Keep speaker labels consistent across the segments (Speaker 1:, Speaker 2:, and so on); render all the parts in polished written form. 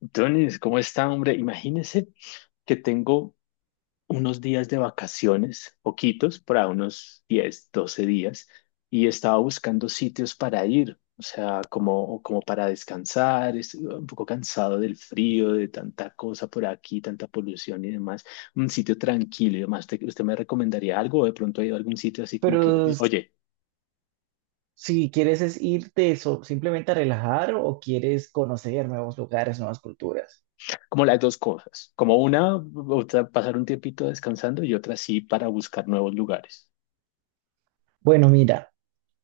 Speaker 1: Entonces, ¿cómo está, hombre? Imagínese que tengo unos días de vacaciones, poquitos, para unos 10, 12 días, y estaba buscando sitios para ir, o sea, como para descansar, estoy un poco cansado del frío, de tanta cosa por aquí, tanta polución y demás, un sitio tranquilo y demás. ¿Usted me recomendaría algo? ¿O de pronto ha ido a algún sitio así como que,
Speaker 2: Pero
Speaker 1: oye,
Speaker 2: si quieres es irte simplemente a relajar o quieres conocer nuevos lugares, nuevas culturas.
Speaker 1: como las dos cosas, como una, o sea, pasar un tiempito descansando y otra sí para buscar nuevos lugares?
Speaker 2: Bueno, mira,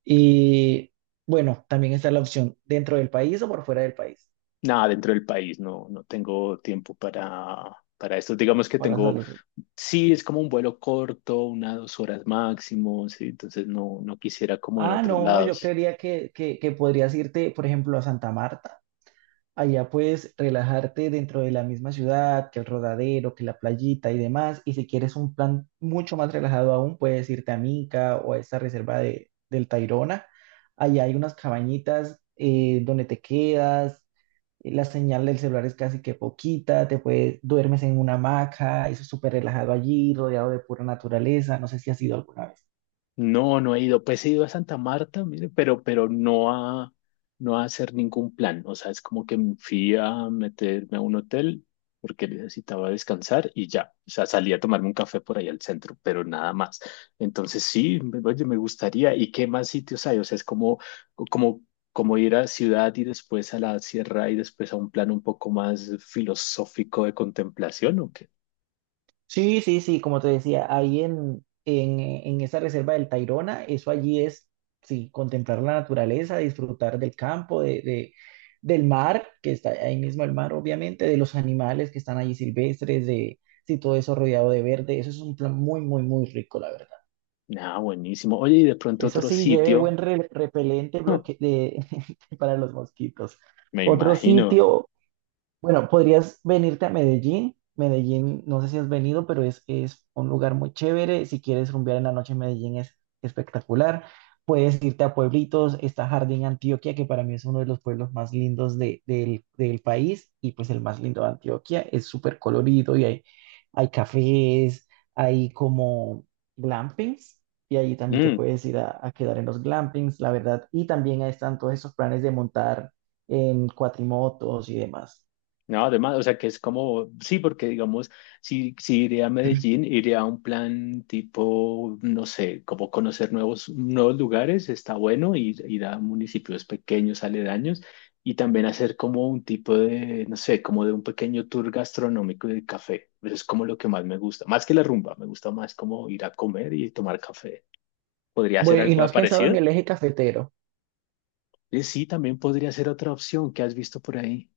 Speaker 2: y bueno, también está la opción dentro del país o por fuera del país
Speaker 1: Nada, dentro del país no, no tengo tiempo para esto. Digamos que
Speaker 2: para
Speaker 1: tengo,
Speaker 2: salir.
Speaker 1: sí, es como un vuelo corto, una, 2 horas máximo, sí, entonces no, no quisiera como en
Speaker 2: Ah,
Speaker 1: otros
Speaker 2: no, yo
Speaker 1: lados.
Speaker 2: creería que podrías irte, por ejemplo, a Santa Marta. Allá puedes relajarte dentro de la misma ciudad, que el rodadero, que la playita y demás. Y si quieres un plan mucho más relajado aún, puedes irte a Minca o a esta reserva del Tayrona. Allá hay unas cabañitas donde te quedas, la señal del celular es casi que poquita, duermes en una hamaca, eso es súper relajado allí, rodeado de pura naturaleza. No sé si has ido alguna vez.
Speaker 1: No, no he ido. Pues he ido a Santa Marta, mire, pero no a hacer ningún plan. O sea, es como que fui a meterme a un hotel porque necesitaba descansar y ya. O sea, salí a tomarme un café por ahí al centro, pero nada más. Entonces sí, oye, me gustaría. ¿Y qué más sitios hay? O sea, es como, como ir a ciudad y después a la sierra y después a un plan un poco más filosófico de contemplación, ¿o qué?
Speaker 2: Sí, sí, sí, como te decía, ahí en esa reserva del Tayrona, eso allí es, sí, contemplar la naturaleza, disfrutar del campo, del mar, que está ahí mismo el mar, obviamente, de los animales que están allí silvestres, sí, todo eso rodeado de verde, eso es un plan muy, muy, muy rico, la verdad.
Speaker 1: Nada, buenísimo. Oye, y de pronto
Speaker 2: Eso
Speaker 1: otro
Speaker 2: sí, lleve
Speaker 1: sitio,
Speaker 2: buen repelente bloque de, para los mosquitos.
Speaker 1: me
Speaker 2: Otro
Speaker 1: imagino.
Speaker 2: sitio. Bueno, podrías venirte a Medellín. Medellín, no sé si has venido, pero es un lugar muy chévere. Si quieres rumbear en la noche, en Medellín es espectacular. Puedes irte a pueblitos. Está Jardín Antioquia, que para mí es uno de los pueblos más lindos del país y pues el más lindo de Antioquia. Es súper colorido y hay cafés, hay como glampings. Y ahí también te
Speaker 1: Mm,
Speaker 2: puedes ir a quedar en los glampings, la verdad. Y también ahí están todos esos planes de montar en cuatrimotos y demás.
Speaker 1: no, además, o sea, que es como, sí, porque digamos, si iré a Medellín, iré a un plan tipo, no sé, como conocer nuevos lugares, está bueno, ir a municipios pequeños, aledaños, y también hacer como un tipo de, no sé, como de un pequeño tour gastronómico y de café. Eso es como lo que más me gusta, más que la rumba, me gusta más como ir a comer y tomar café. ¿Podría ser
Speaker 2: Bueno, ¿y no
Speaker 1: algo
Speaker 2: has pensado en
Speaker 1: parecido?
Speaker 2: el eje cafetero?
Speaker 1: Sí, también podría ser otra opción que has visto por ahí.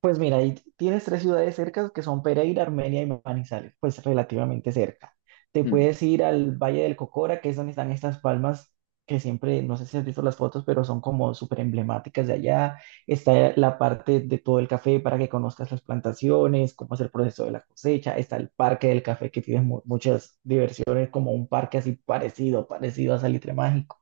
Speaker 2: Pues mira, ahí tienes tres ciudades cercas que son Pereira, Armenia y Manizales, pues relativamente cerca. Te puedes ir al Valle del Cocora, que es donde están estas palmas que siempre, no sé si has visto las fotos, pero son como súper emblemáticas de allá. Está la parte de todo el café para que conozcas las plantaciones, cómo es el proceso de la cosecha. Está el Parque del Café, que tiene muchas diversiones, como un parque así parecido, parecido a Salitre Mágico.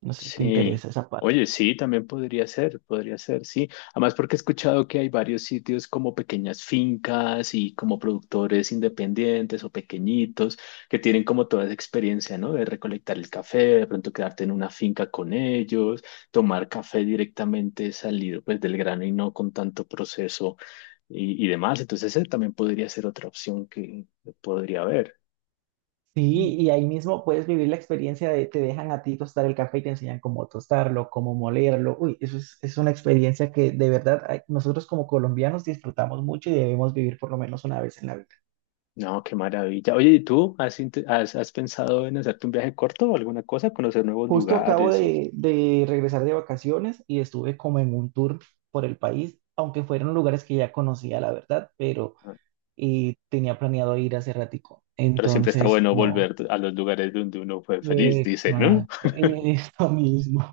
Speaker 2: No sé si te
Speaker 1: Sí,
Speaker 2: interesa esa parte.
Speaker 1: oye, sí, también podría ser, sí. Además, porque he escuchado que hay varios sitios como pequeñas fincas y como productores independientes o pequeñitos que tienen como toda esa experiencia, ¿no? De recolectar el café, de pronto quedarte en una finca con ellos, tomar café directamente salido pues del grano y no con tanto proceso y demás. Entonces, esa también podría ser otra opción que podría haber.
Speaker 2: Sí, y ahí mismo puedes vivir la experiencia de te dejan a ti tostar el café y te enseñan cómo tostarlo, cómo molerlo. Uy, eso es una experiencia que de verdad ay, nosotros como colombianos disfrutamos mucho y debemos vivir por lo menos una vez en la vida.
Speaker 1: No, qué maravilla. Oye, ¿y tú has pensado en hacerte un viaje corto o alguna cosa? Conocer nuevos
Speaker 2: Justo acabo
Speaker 1: lugares.
Speaker 2: de regresar de vacaciones y estuve como en un tour por el país, aunque fueron lugares que ya conocía, la verdad, pero
Speaker 1: Ah,
Speaker 2: y tenía planeado ir hace ratico.
Speaker 1: Pero siempre está
Speaker 2: Entonces,
Speaker 1: bueno
Speaker 2: no.
Speaker 1: volver a los lugares donde uno fue feliz, dice, ¿no?
Speaker 2: Exacto, eso mismo.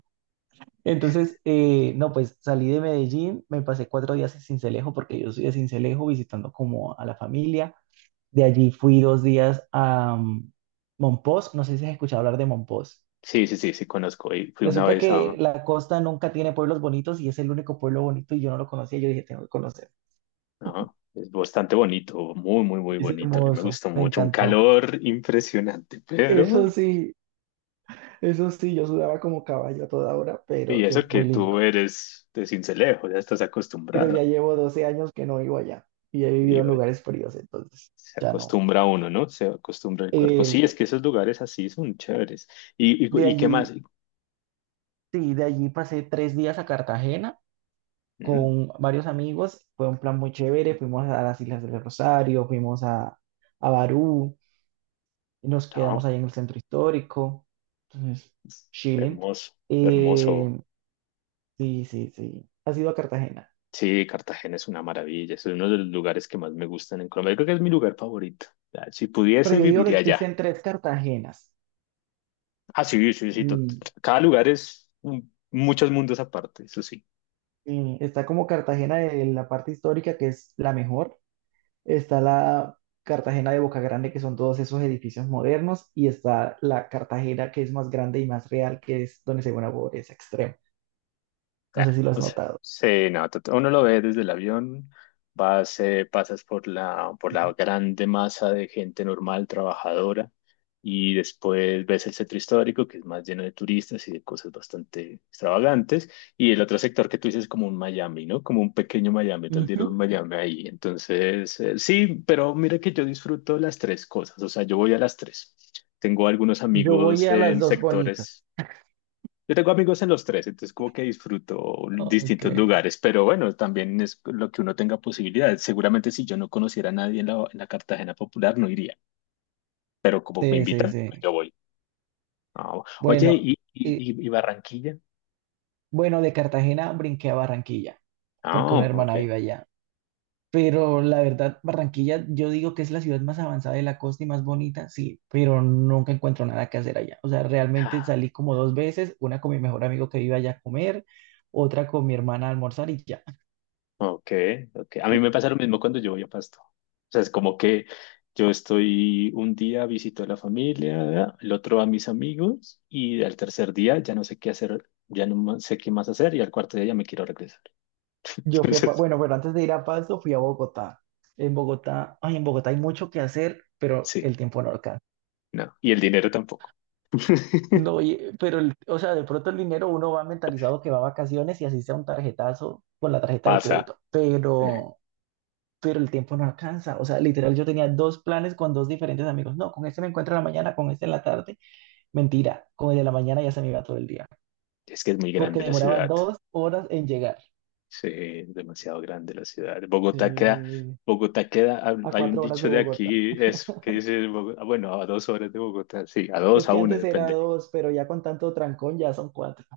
Speaker 2: Entonces, no, pues salí de Medellín, me pasé 4 días en Sincelejo porque yo soy de Sincelejo visitando como a la familia. De allí fui 2 días a Mompós, no sé si has escuchado hablar de Mompós.
Speaker 1: Sí, sí, sí, sí, conozco. Y fui una
Speaker 2: Resulta
Speaker 1: vez a...
Speaker 2: que la costa nunca tiene pueblos bonitos y es el único pueblo bonito y yo no lo conocía, yo dije, tengo que conocer.
Speaker 1: Es bastante bonito, muy, muy, muy
Speaker 2: Es
Speaker 1: bonito. A mí me
Speaker 2: hermoso,
Speaker 1: gustó
Speaker 2: me
Speaker 1: mucho. Un
Speaker 2: encantó.
Speaker 1: calor impresionante, pero...
Speaker 2: Eso sí, eso sí, yo sudaba como caballo a toda hora,
Speaker 1: Y
Speaker 2: pero
Speaker 1: eso
Speaker 2: es
Speaker 1: que
Speaker 2: muy
Speaker 1: tú
Speaker 2: lindo.
Speaker 1: eres de Sincelejo, ya estás
Speaker 2: Pero ya
Speaker 1: acostumbrado.
Speaker 2: llevo 12 años que no vivo allá y he
Speaker 1: Y
Speaker 2: vivido en
Speaker 1: bueno,
Speaker 2: lugares fríos, entonces
Speaker 1: se
Speaker 2: ya no.
Speaker 1: acostumbra uno, ¿no? Se acostumbra el cuerpo.
Speaker 2: Eh,
Speaker 1: Sí, es que esos lugares así son chéveres.
Speaker 2: de
Speaker 1: Y qué
Speaker 2: allí,
Speaker 1: más?
Speaker 2: sí, de allí pasé 3 días a Cartagena
Speaker 1: Mm,
Speaker 2: con varios amigos. Fue un plan muy chévere. Fuimos a las Islas del Rosario, fuimos a Barú, y nos quedamos
Speaker 1: no,
Speaker 2: ahí en el centro histórico. Entonces, chilling.
Speaker 1: hermoso, hermoso.
Speaker 2: Eh, sí, sí, sí. Ha sido a Cartagena.
Speaker 1: Sí, Cartagena es una maravilla. Es uno de los lugares que más me gustan en Colombia. Yo creo que es mi lugar favorito. O sea, si
Speaker 2: Pero
Speaker 1: pudiese,
Speaker 2: yo digo que
Speaker 1: viviría allá.
Speaker 2: existen tres Cartagenas.
Speaker 1: Ah, sí, sí, sí.
Speaker 2: Mm,
Speaker 1: Cada lugar es muchos mundos aparte, eso sí.
Speaker 2: sí, está como Cartagena de la parte histórica, que es la mejor. Está la Cartagena de Boca Grande, que son todos esos edificios modernos, y está la Cartagena que es más grande y más real, que es donde se ve una pobreza extrema. No
Speaker 1: Ah,
Speaker 2: sé si lo has
Speaker 1: o sea,
Speaker 2: notado.
Speaker 1: sí, no, uno lo ve desde el avión, vas, pasas por la grande masa de gente normal, trabajadora, y después ves el centro histórico, que es más lleno de turistas y de cosas bastante extravagantes, y el otro sector que tú dices es como un Miami, ¿no? Como un pequeño Miami, tal día un
Speaker 2: Ujú.
Speaker 1: Miami ahí. Entonces, sí, pero mira que yo disfruto las tres cosas, o sea, yo voy a las tres. Tengo algunos
Speaker 2: Yo voy
Speaker 1: amigos
Speaker 2: a las
Speaker 1: en
Speaker 2: dos bonitas.
Speaker 1: sectores. Yo tengo amigos en los tres, entonces como que disfruto
Speaker 2: Ok,
Speaker 1: distintos lugares, pero bueno, también es lo que uno tenga posibilidades. Seguramente si yo no conociera a nadie en la Cartagena Popular no iría, pero como me
Speaker 2: sí, sí,
Speaker 1: invitan, pues
Speaker 2: sí.
Speaker 1: yo voy. Ah, oye,
Speaker 2: Bueno, y,
Speaker 1: y Barranquilla?
Speaker 2: bueno, de Cartagena brinqué a Barranquilla, porque
Speaker 1: Ah,
Speaker 2: una
Speaker 1: ok.
Speaker 2: hermana vive allá. Pero la verdad, Barranquilla, yo digo que es la ciudad más avanzada de la costa y más bonita, sí, pero nunca encuentro nada que hacer allá. O sea, realmente
Speaker 1: Ah,
Speaker 2: salí como dos veces, una con mi mejor amigo que vive allá a comer, otra con mi hermana a almorzar y ya.
Speaker 1: ok, ok. A mí me pasa lo mismo cuando yo voy a Pasto. O sea, es como que yo estoy un día visito a la familia, el otro a mis amigos y al tercer día ya no sé qué hacer, ya no sé qué más hacer y al cuarto día ya me quiero regresar.
Speaker 2: Yo fui a, Pa-
Speaker 1: Entonces,
Speaker 2: bueno, pero antes de ir a Pasto, fui a Bogotá. En Bogotá, ay, en Bogotá hay mucho que hacer, pero
Speaker 1: sí,
Speaker 2: el tiempo no alcanza.
Speaker 1: no. Y el dinero tampoco.
Speaker 2: No, pero, o sea, de pronto el dinero uno va mentalizado que va a vacaciones y así sea un tarjetazo con la tarjeta de
Speaker 1: Pasa.
Speaker 2: crédito,
Speaker 1: eh,
Speaker 2: pero el tiempo no alcanza. O sea, literal, yo tenía dos planes con dos diferentes amigos. No, con este me encuentro en la mañana, con este en la tarde. Mentira, con el de la mañana ya se me iba todo el día,
Speaker 1: es que es muy grande
Speaker 2: porque
Speaker 1: la
Speaker 2: demoraba
Speaker 1: ciudad.
Speaker 2: 2 horas en llegar.
Speaker 1: Sí, es demasiado grande la ciudad.
Speaker 2: Sí,
Speaker 1: Bogotá queda,
Speaker 2: a
Speaker 1: hay un
Speaker 2: 4 horas
Speaker 1: dicho
Speaker 2: de
Speaker 1: de
Speaker 2: Bogotá.
Speaker 1: aquí es que dice, bueno, a 2 horas de Bogotá, sí, a dos,
Speaker 2: Es
Speaker 1: a
Speaker 2: que
Speaker 1: una,
Speaker 2: antes era
Speaker 1: depende.
Speaker 2: dos, pero ya con tanto trancón ya son cuatro.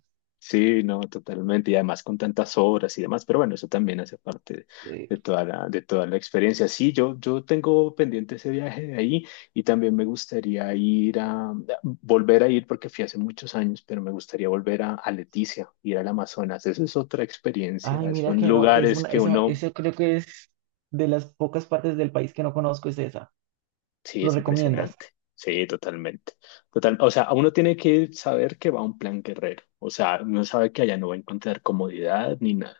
Speaker 1: Sí, no, totalmente. Y además con tantas obras y demás, pero bueno, eso también hace parte
Speaker 2: Sí.
Speaker 1: de toda la experiencia. Sí, yo tengo pendiente ese viaje de ahí y también me gustaría volver a ir porque fui hace muchos años, pero me gustaría volver a Leticia, ir al Amazonas. Esa es otra
Speaker 2: Ay,
Speaker 1: experiencia.
Speaker 2: mira
Speaker 1: Son
Speaker 2: que no, es
Speaker 1: lugares
Speaker 2: una,
Speaker 1: que
Speaker 2: eso,
Speaker 1: uno,
Speaker 2: eso creo que es de las pocas partes del país que no conozco, es esa.
Speaker 1: sí,
Speaker 2: ¿Lo
Speaker 1: es
Speaker 2: recomiendas?
Speaker 1: impresionante. Sí, totalmente. Total, o sea, uno tiene que saber que va a un plan guerrero. O sea, uno sabe que allá no va a encontrar comodidad ni nada.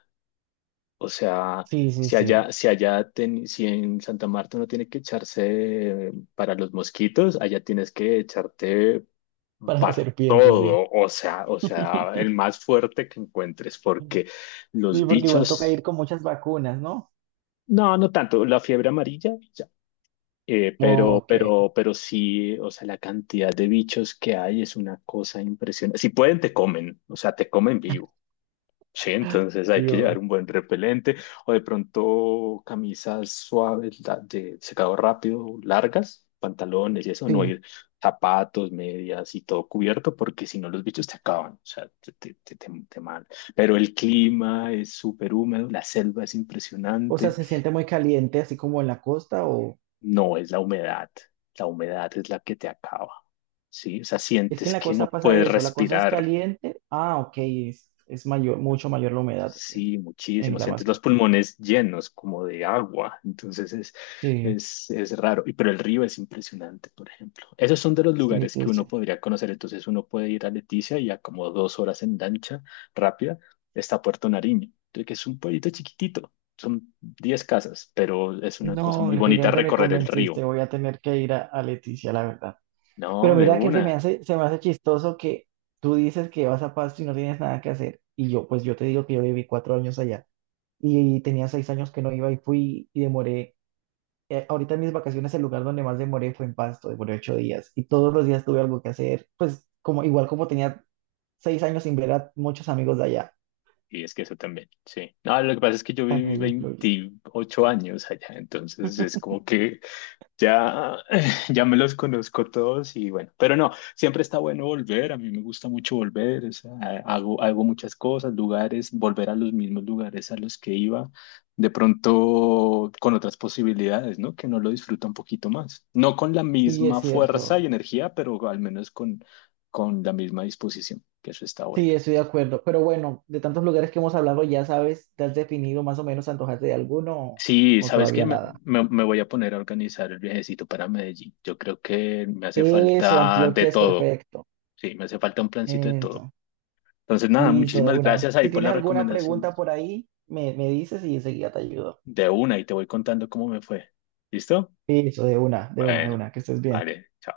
Speaker 1: O sea,
Speaker 2: Sí, sí, sí.
Speaker 1: si en Santa Marta uno tiene que echarse para los mosquitos, allá tienes que echarte
Speaker 2: Para las
Speaker 1: para
Speaker 2: serpientes, sí.
Speaker 1: todo. O sea, el más fuerte que encuentres, porque
Speaker 2: Sí,
Speaker 1: los
Speaker 2: porque igual toca ir
Speaker 1: bichos,
Speaker 2: con muchas vacunas, ¿no?
Speaker 1: no, no tanto, la fiebre amarilla, ya.
Speaker 2: Ok,
Speaker 1: Pero sí, o sea, la cantidad de bichos que hay es una cosa impresionante. Si pueden, te comen, o sea, te comen vivo. Sí, entonces hay que llevar
Speaker 2: Dios.
Speaker 1: un buen repelente o de pronto camisas suaves de secado rápido, largas, pantalones y eso, no
Speaker 2: Sí.
Speaker 1: ir zapatos, medias y todo cubierto porque si no los bichos te acaban, o sea, te mal. Pero el clima es súper húmedo, la selva es
Speaker 2: O sea,
Speaker 1: impresionante,
Speaker 2: se siente muy caliente, así como en la costa, o
Speaker 1: no es la humedad es la que te acaba, ¿sí? O sea,
Speaker 2: es que
Speaker 1: sientes
Speaker 2: en la
Speaker 1: que no
Speaker 2: costa pasa
Speaker 1: puedes
Speaker 2: eso, la costa es
Speaker 1: respirar.
Speaker 2: caliente. Ah, ok, es mayor, mucho mayor la humedad en
Speaker 1: Sí,
Speaker 2: en
Speaker 1: muchísimo.
Speaker 2: el
Speaker 1: Sientes los
Speaker 2: Amazonas.
Speaker 1: pulmones llenos como de agua. Entonces
Speaker 2: Sí,
Speaker 1: es, raro. Pero el río es impresionante, por ejemplo. Esos son de los
Speaker 2: sí,
Speaker 1: lugares
Speaker 2: sí,
Speaker 1: que uno
Speaker 2: sí.
Speaker 1: podría conocer. Entonces uno puede ir a Leticia y a como 2 horas en lancha rápida está Puerto Nariño, que es un pueblito chiquitito. Son 10 casas, pero es una cosa
Speaker 2: No,
Speaker 1: muy bonita
Speaker 2: definitivamente me
Speaker 1: recorrer el
Speaker 2: convenciste,
Speaker 1: río.
Speaker 2: voy a tener que ir a Leticia, la verdad. Pero
Speaker 1: No, de
Speaker 2: mira que se
Speaker 1: una.
Speaker 2: me hace, se me hace chistoso que tú dices que vas a Pasto y no tienes nada que hacer. Y yo, pues yo te digo que yo viví 4 años allá y tenía 6 años que no iba y fui y demoré ahorita en mis vacaciones el lugar donde más demoré fue en Pasto, demoré 8 días y todos los días tuve algo que hacer, pues como igual como tenía 6 años sin ver a muchos amigos de allá,
Speaker 1: Y es que eso también, sí. No, lo que pasa es que yo viví
Speaker 2: también influye.
Speaker 1: 28 años allá, entonces es como que ya, ya me los conozco todos y bueno, pero no, siempre está bueno volver, a mí me gusta mucho volver, o sea, hago muchas cosas, lugares, volver a los mismos lugares a los que iba, de pronto con otras posibilidades, ¿no? Que no lo disfruta un poquito más. No con la
Speaker 2: Sí, es
Speaker 1: misma fuerza y
Speaker 2: cierto.
Speaker 1: energía, pero al menos con, la misma disposición, que eso está bueno.
Speaker 2: Sí, estoy de acuerdo. Pero bueno, de tantos lugares que hemos hablado, ya sabes, ¿te has definido más o menos antojarte de alguno o
Speaker 1: Sí,
Speaker 2: o
Speaker 1: ¿sabes qué?
Speaker 2: todavía
Speaker 1: Me,
Speaker 2: nada?
Speaker 1: me- me- voy a poner a organizar el viajecito para Medellín. Yo creo que me hace
Speaker 2: Eso,
Speaker 1: falta de
Speaker 2: Antioquia es
Speaker 1: todo.
Speaker 2: perfecto.
Speaker 1: Sí, me hace falta un plancito de todo.
Speaker 2: Eso.
Speaker 1: Entonces, nada,
Speaker 2: Listo, de
Speaker 1: muchísimas
Speaker 2: una.
Speaker 1: gracias ahí
Speaker 2: Si
Speaker 1: por
Speaker 2: tienes
Speaker 1: las
Speaker 2: alguna pregunta
Speaker 1: recomendaciones.
Speaker 2: por ahí, me dices y enseguida te ayudo.
Speaker 1: De una, y te voy contando cómo me fue. ¿Listo?
Speaker 2: Eso, de una, de una, de
Speaker 1: Bueno,
Speaker 2: una, que estés bien.
Speaker 1: vale, chao.